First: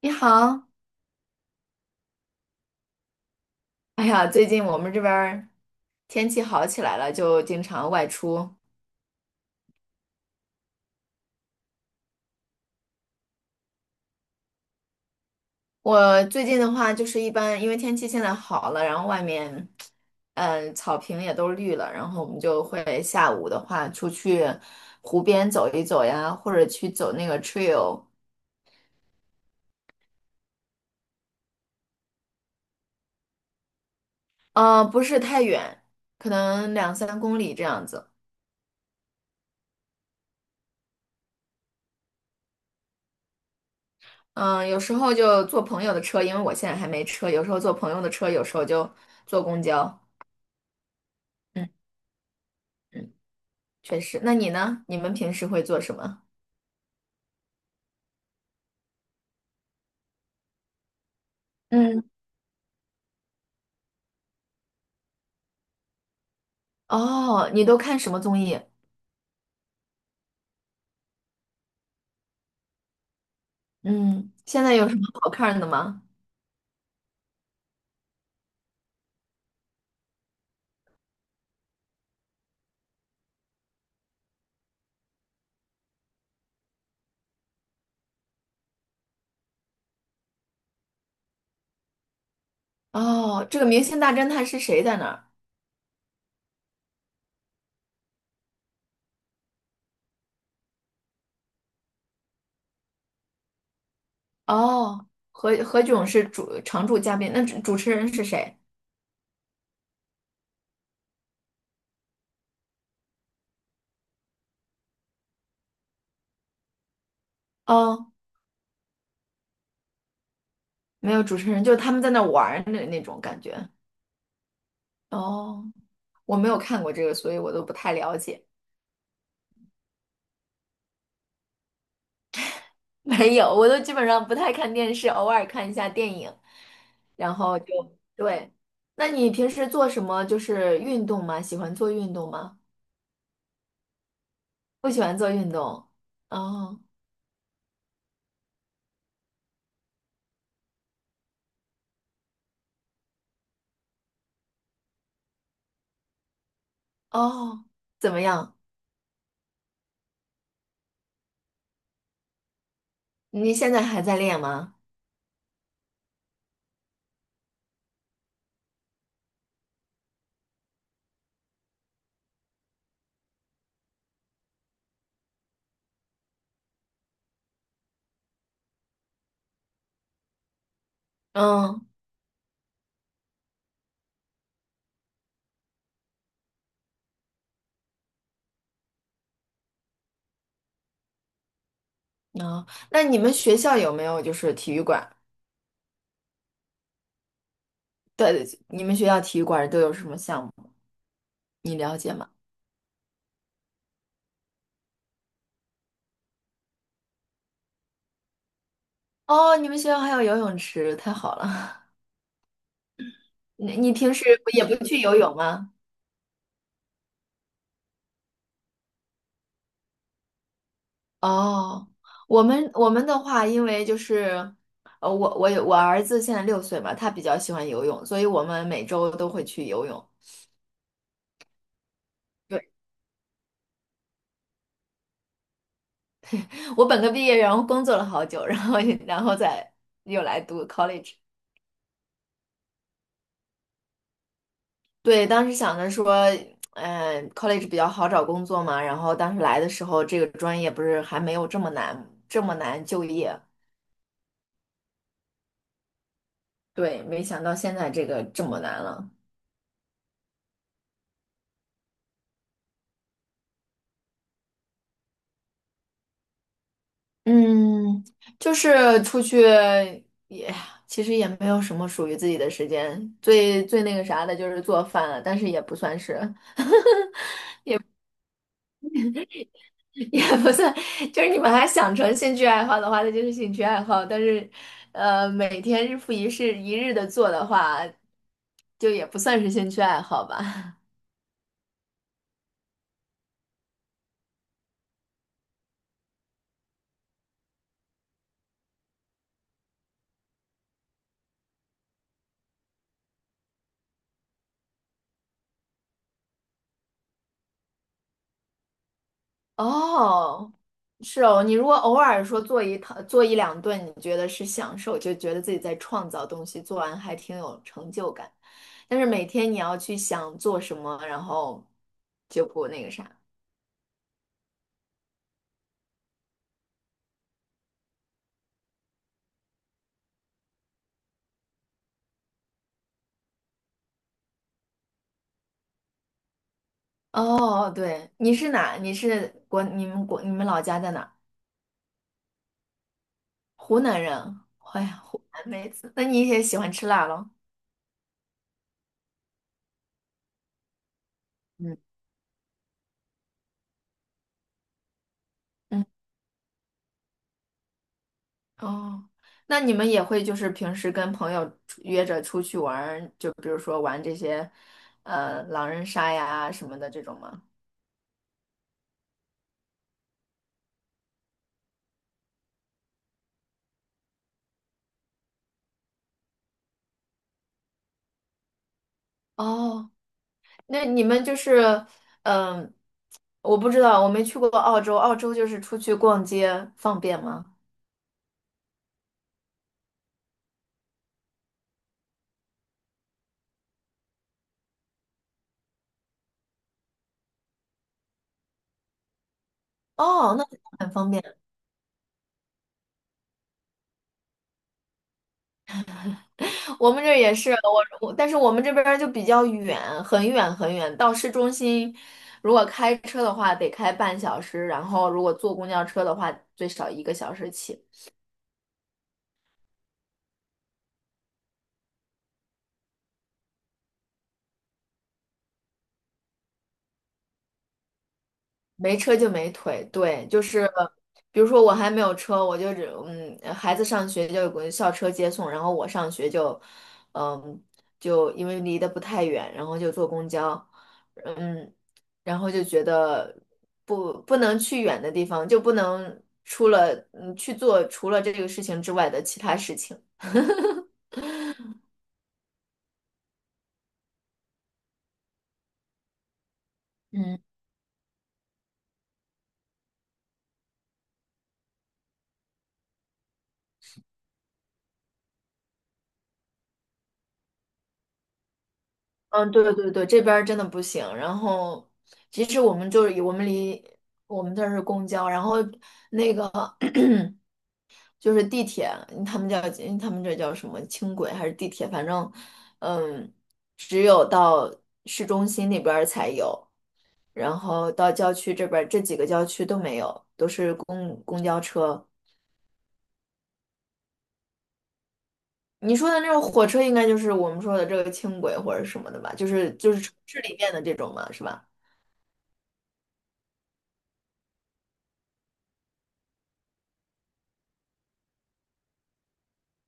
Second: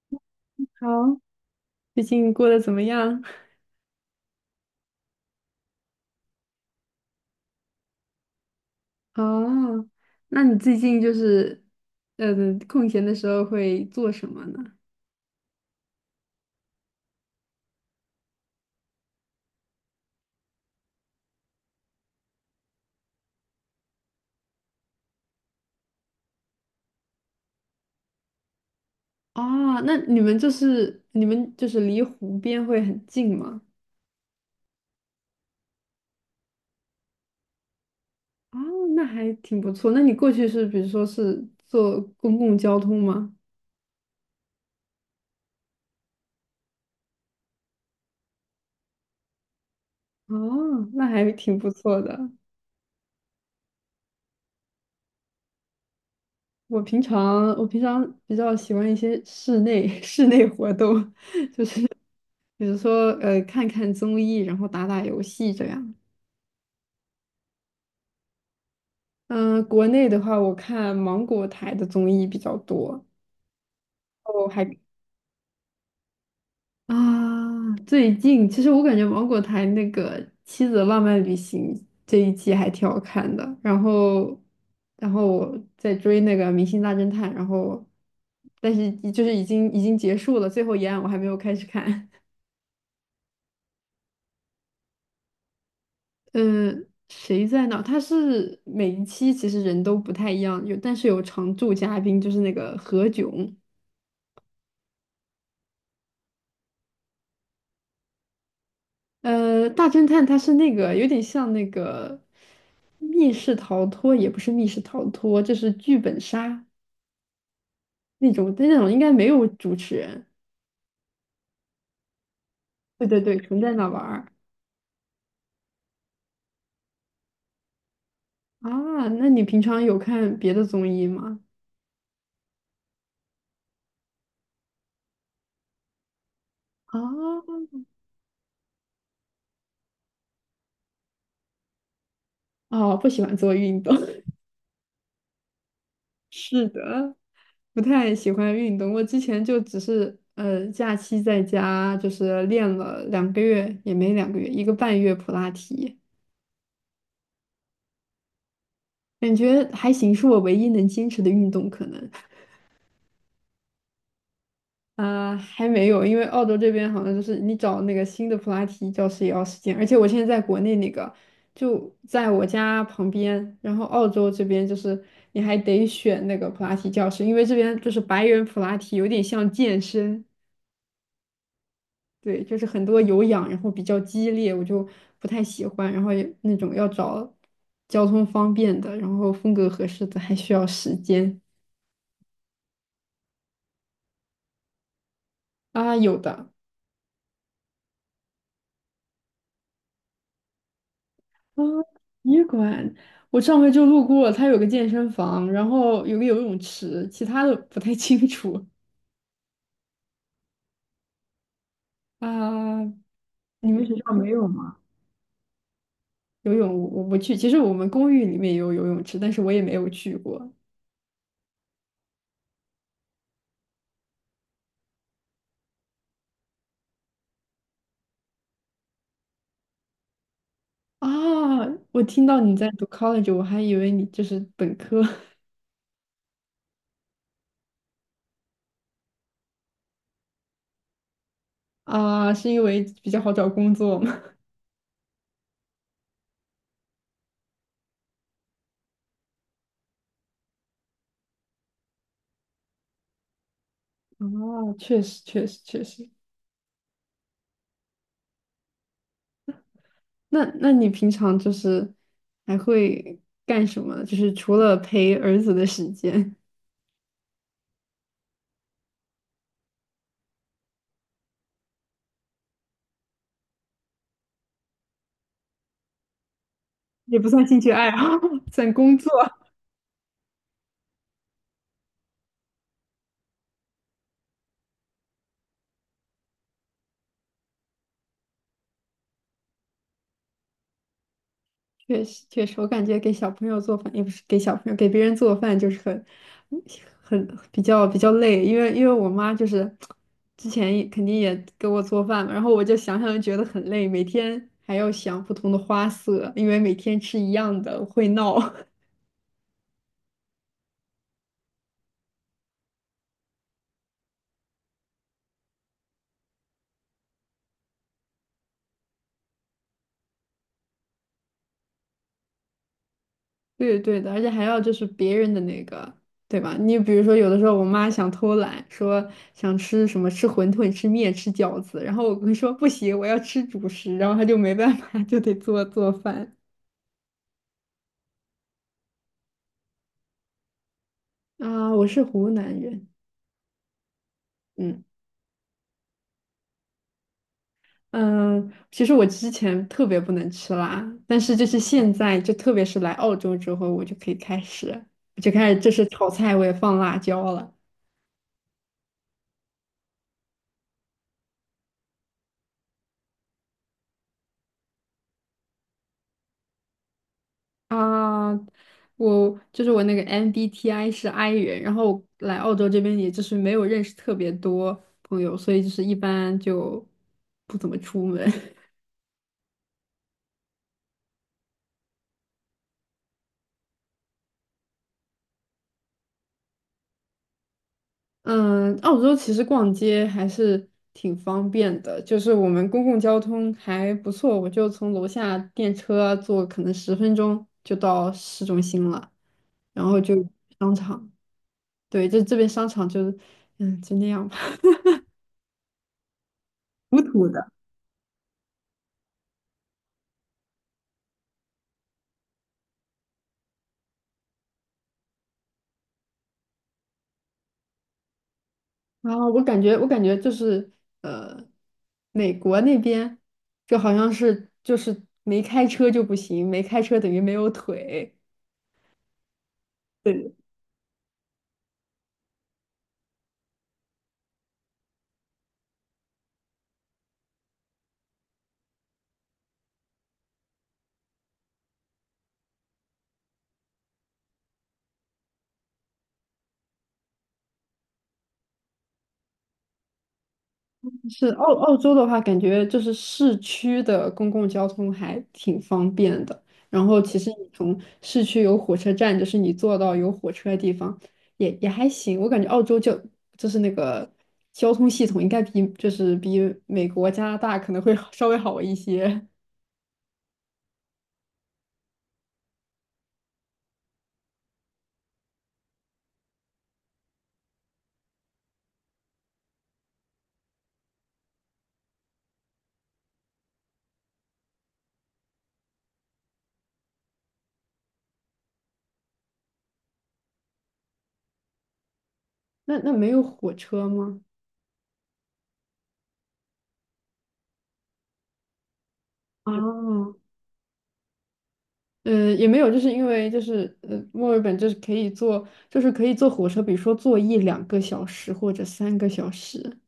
你好，好，最近过得怎么样？哎呀，最近我们这边儿天气好起来了，就经常外出。哦，那你最近就是，呃，空闲的时候会做什么呢？我最近的话，就是一般因为天气现在好了，然后外面，草坪也都绿了，然后我们就会下午的话出去湖边走一走呀，或者去走那个 trail，哦，那你们就是离湖边会很近吗？不是太远，可能两三公里这样子。哦，那还挺不错。那你过去是比如说是坐公共交通吗？嗯，有时候就坐朋友的车，因为我现在还没车，有时候坐朋友的车，有时候就坐公交。哦，那还挺不嗯错的。嗯。确实。那你呢？你们平时会做什么？我平常比较喜欢一些室内 室内活动，嗯，比如说看看综艺，然后打打游戏这样。哦，你都看什么综艺？嗯，国内的话，我看芒果台的综艺比较多。嗯，哦，现还在有什么好看的吗？啊，最近其实我感觉芒果台那个《妻子的浪漫旅行》这一季还挺好看的。然后，然后我在追那个《明星大侦探》，然后但是就是已经结束了，最后一案我还没有开始看。哦，这个《明星大侦探》是谁在那儿？嗯，谁在哪儿他是每一期其实人都不太一样，但是有常驻嘉宾，就是那个何炅。哦，何炅是主常驻嘉宾，那主持人是谁？大侦探他是那个有点像那个密室逃脱，也不是密室逃脱，就是剧本杀哦，那种，但那种应该没有主持人。没有主持人，就是他们在那玩儿的那对对种对，感纯觉。在那玩儿。哦，我没有看过这个，所以我都不太了解。啊，那你平常有看别的综艺吗？没有，我都基本上不太看电视，偶尔看一下电影，然后就啊，对。那你平时做什么？就是运动吗？喜欢做运动吗？哦，不喜欢做运动。不喜欢做运动。是哦的，不太喜欢运动。我之前就只是假期在家就是练了两个月，也没两个月，1个半月普拉提，哦，怎么样？感觉还行，是我唯一能坚持的运动可能。你现在还在练吗？啊，还没有，因为澳洲这边好像就是你找那个新的普拉提教室也要时间，而且我现在在国内那个就在我家旁边，然后澳洲这边就是你还得选那个普拉提教室，因为这边就是白人普拉提有点像健身，嗯对，就是很多有氧，然后比较激烈，我就不太喜欢，然后也那种要找交通方便的，然后风格合适的，还需要时间。哦，那你们学校有没有就是体育馆？啊，有的。对，对你们学校体育馆都有什么项目？啊，你了解吗？体育馆，我上回就路过，它有个健身房，然后有个游泳池，其他的不太 清楚。哦，你们学校还有游泳池，太好了。啊，你你们你学平校时没有不也吗？不去游泳吗？游泳我不去，其实我们公寓里面也有游泳池，但是我也没有去过。哦，我们的话，因为就是，我有我儿子现在6岁嘛，他比较喜欢游泳，所以我们每周都会去游泳。啊，我听到你在对，读 college，我还以为你就是本科。 我本科毕业，然后工作了好久，然后再又来读 college。啊，是因为比较好找工作吗？对，当时想着说，college 比较好找工作嘛，然后当时来的时候，这个专业不是还没有这么难，这么难就业。啊，确实。对，没想到现在这个这么难了。那那你平常就是还会干什么？就是除了陪儿子的时间。嗯，就是出去也其实也没有什么属于自己的时间，最那个啥的就是做饭了，但是也不算是，也不算兴趣爱好，算工作。也不算，就是你把它想成兴趣爱好的话，那就是兴趣爱好，但是每天日复一日的做的话，就也不算是兴趣爱好吧。确实，确实，我感觉给小朋友做饭，也不是给小朋友，给别人做饭就是很、嗯很比较累，因为我妈就是之前也肯定也给我做饭嘛，然后我就想就觉得很累，每天还要想不同的花色，因为每天吃一样的会闹。哦，是哦，你如果偶尔说做一两顿，你觉得是享受，就觉得自己在创造东西，做完还挺有成就感。但是每天你要去想做什么，然后就不那个啥。对对的，而且还要就是别人的那个，对吧？你比如说，有的时候我妈想偷懒，说想吃什么，吃馄饨、吃面、吃饺子，然后我会说 不行，我要吃主食，然后她就没办法，就得做饭。哦，对，你是哪？你是国？你们国？你们老家在哪儿啊，我是湖南人。湖南人。哎嗯。呀，湖南妹子，那你也喜欢吃辣咯？嗯，其实我之前特别不能吃辣，但是就是嗯现在，就特别是来澳洲之后，我就可以开始，我就开始就嗯。是炒菜我也放辣椒了。哦，那你们也会就是平时跟朋友出约着出去玩儿，就比如说玩这些，狼人杀呀什么的这种吗？啊，我就是我那个 MBTI 是 I 人，然后来澳洲这边也就是没有认识特别多朋友，所以就是一般就不怎么出门。哦，那你们就是，嗯、我不知道，我没去过澳洲，澳洲就是出去逛街方便吗？嗯，澳洲其实逛街还是挺方便的，就是我们公共交通还不错，我就从楼下电车坐可能10分钟就到市中心了，然后就哦，那 商 很场，方便。对，这边商场就就那样吧，我土们这儿土也的。是，但是我们这边儿就比较远，很远很远，到市中心，如果开车的话得开半小时，然后如果坐公交车的话最少1个小时起。然后我感觉就是呃，美国那边就好像是就是没开车就不行，没开车等于没有腿。没车就没腿，对，对，就是比如说我还没有车，我就只孩子上学就有个校车接送，然后我上学就，嗯，就因为离得不太远，然后就坐公交，嗯，然后就觉得不能去远的地方，就不能除了去做除了这个事情之外的其他事情。是澳澳洲的话，感觉就是市区的公共交通还挺方便的。然后其实嗯，你从市区有火车站，就是你坐到有火车的地方，也也还行。我感觉澳洲就就是那个交通系统应该比就是比美国、加拿大可能会好稍微好一些。嗯，对对对，这边儿真的不行。然后，其实我们就是我们离我们这儿是公交，然后那个。就是地铁，他们叫他们这叫什么轻轨还是地铁，反正，嗯，只有到市中心那边儿才有，然后到郊区这边儿这几个郊区都没有，都是公交车。那那没有火车吗？你说的那种火车，应该就是我们说的这个轻轨或者什么的吧？就是哦，城市里面的这种嘛，是吧？也没有，就是因为墨尔本就是可以坐，就是可以坐火车，比如说坐1两个小时或者3个小时。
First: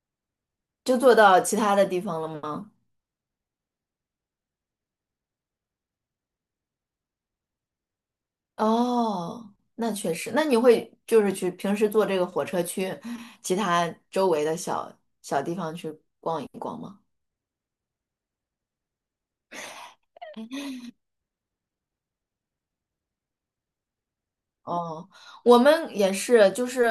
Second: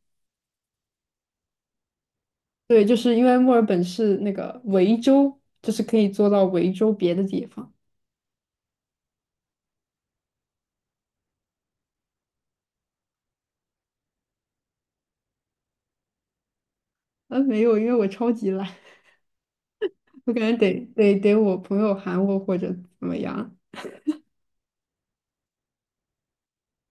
就坐到其他的地方了吗？对，就是因为墨尔本是那个维州，就是可以坐到维州别的地方。哦，那确实，那你会就是去平时坐这个火车去其他周围的小地方去逛一逛吗？啊，没有，因为我超级懒，我感觉得我朋友喊我或者怎么样。哦，我们也是，就是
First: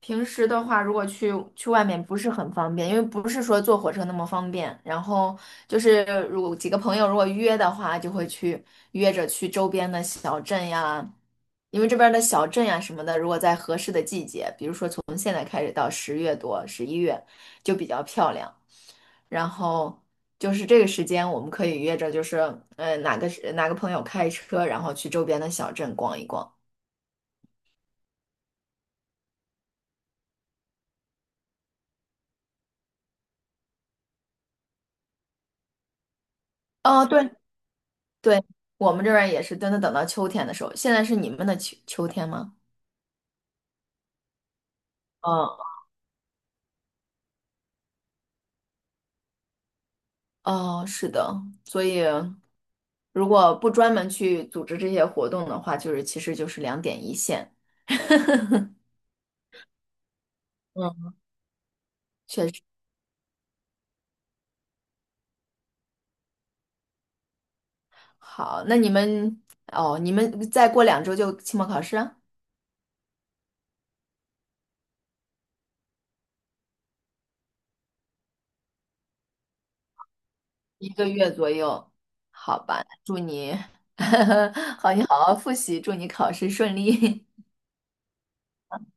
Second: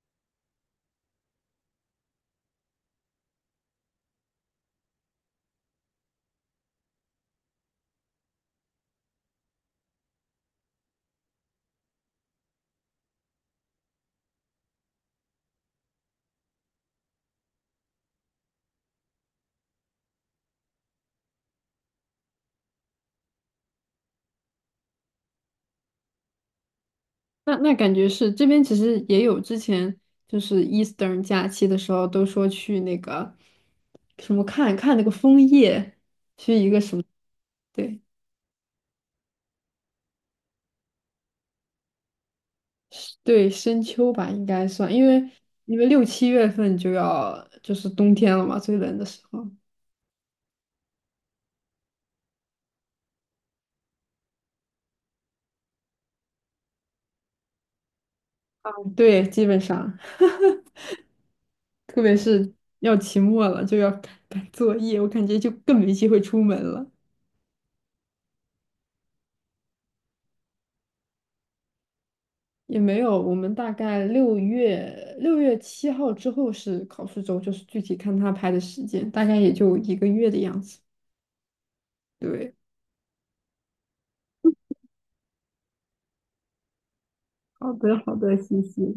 平时的话，如果去外面不是很方便，因为不是说坐火车那么方便。然后就是如果几个朋友如果约的话，就会去约着去周边的小镇呀，因为这边的小镇呀什么的，如果在合适的季节，比如说从现在开始到10月多、11月，就比较漂亮。然后就是这个时间，我们可以约着，就是呃哪个哪个朋友开车，然后去周边的小镇逛一逛。那那感觉是这边其实也有之前就是 Eastern 假期的时候都说去那个什么看看那个枫叶。哦，对，对，对，我们这边儿也是真的等到秋天的时候，现在是你们的秋天吗？对，深秋吧，应该算，因为嗯，6、7月份就要就是冬天了嘛，最冷的时候。哦，是的，所以如果不专门去组织这些活动的话，就是其实就是两点一线。对，基本上，嗯，特别是要期末了，就要赶作业，我感觉就更没机会出门了。好，那你们哦，你们再过2周就期末考试啊也没有，我们大概6月7号之后是考试周，就是具体看他排的时间，大概也就1个月的样子。1个月左右，对，好吧？祝你，好，你好好复习，祝你考试顺利。好的，好的，谢谢。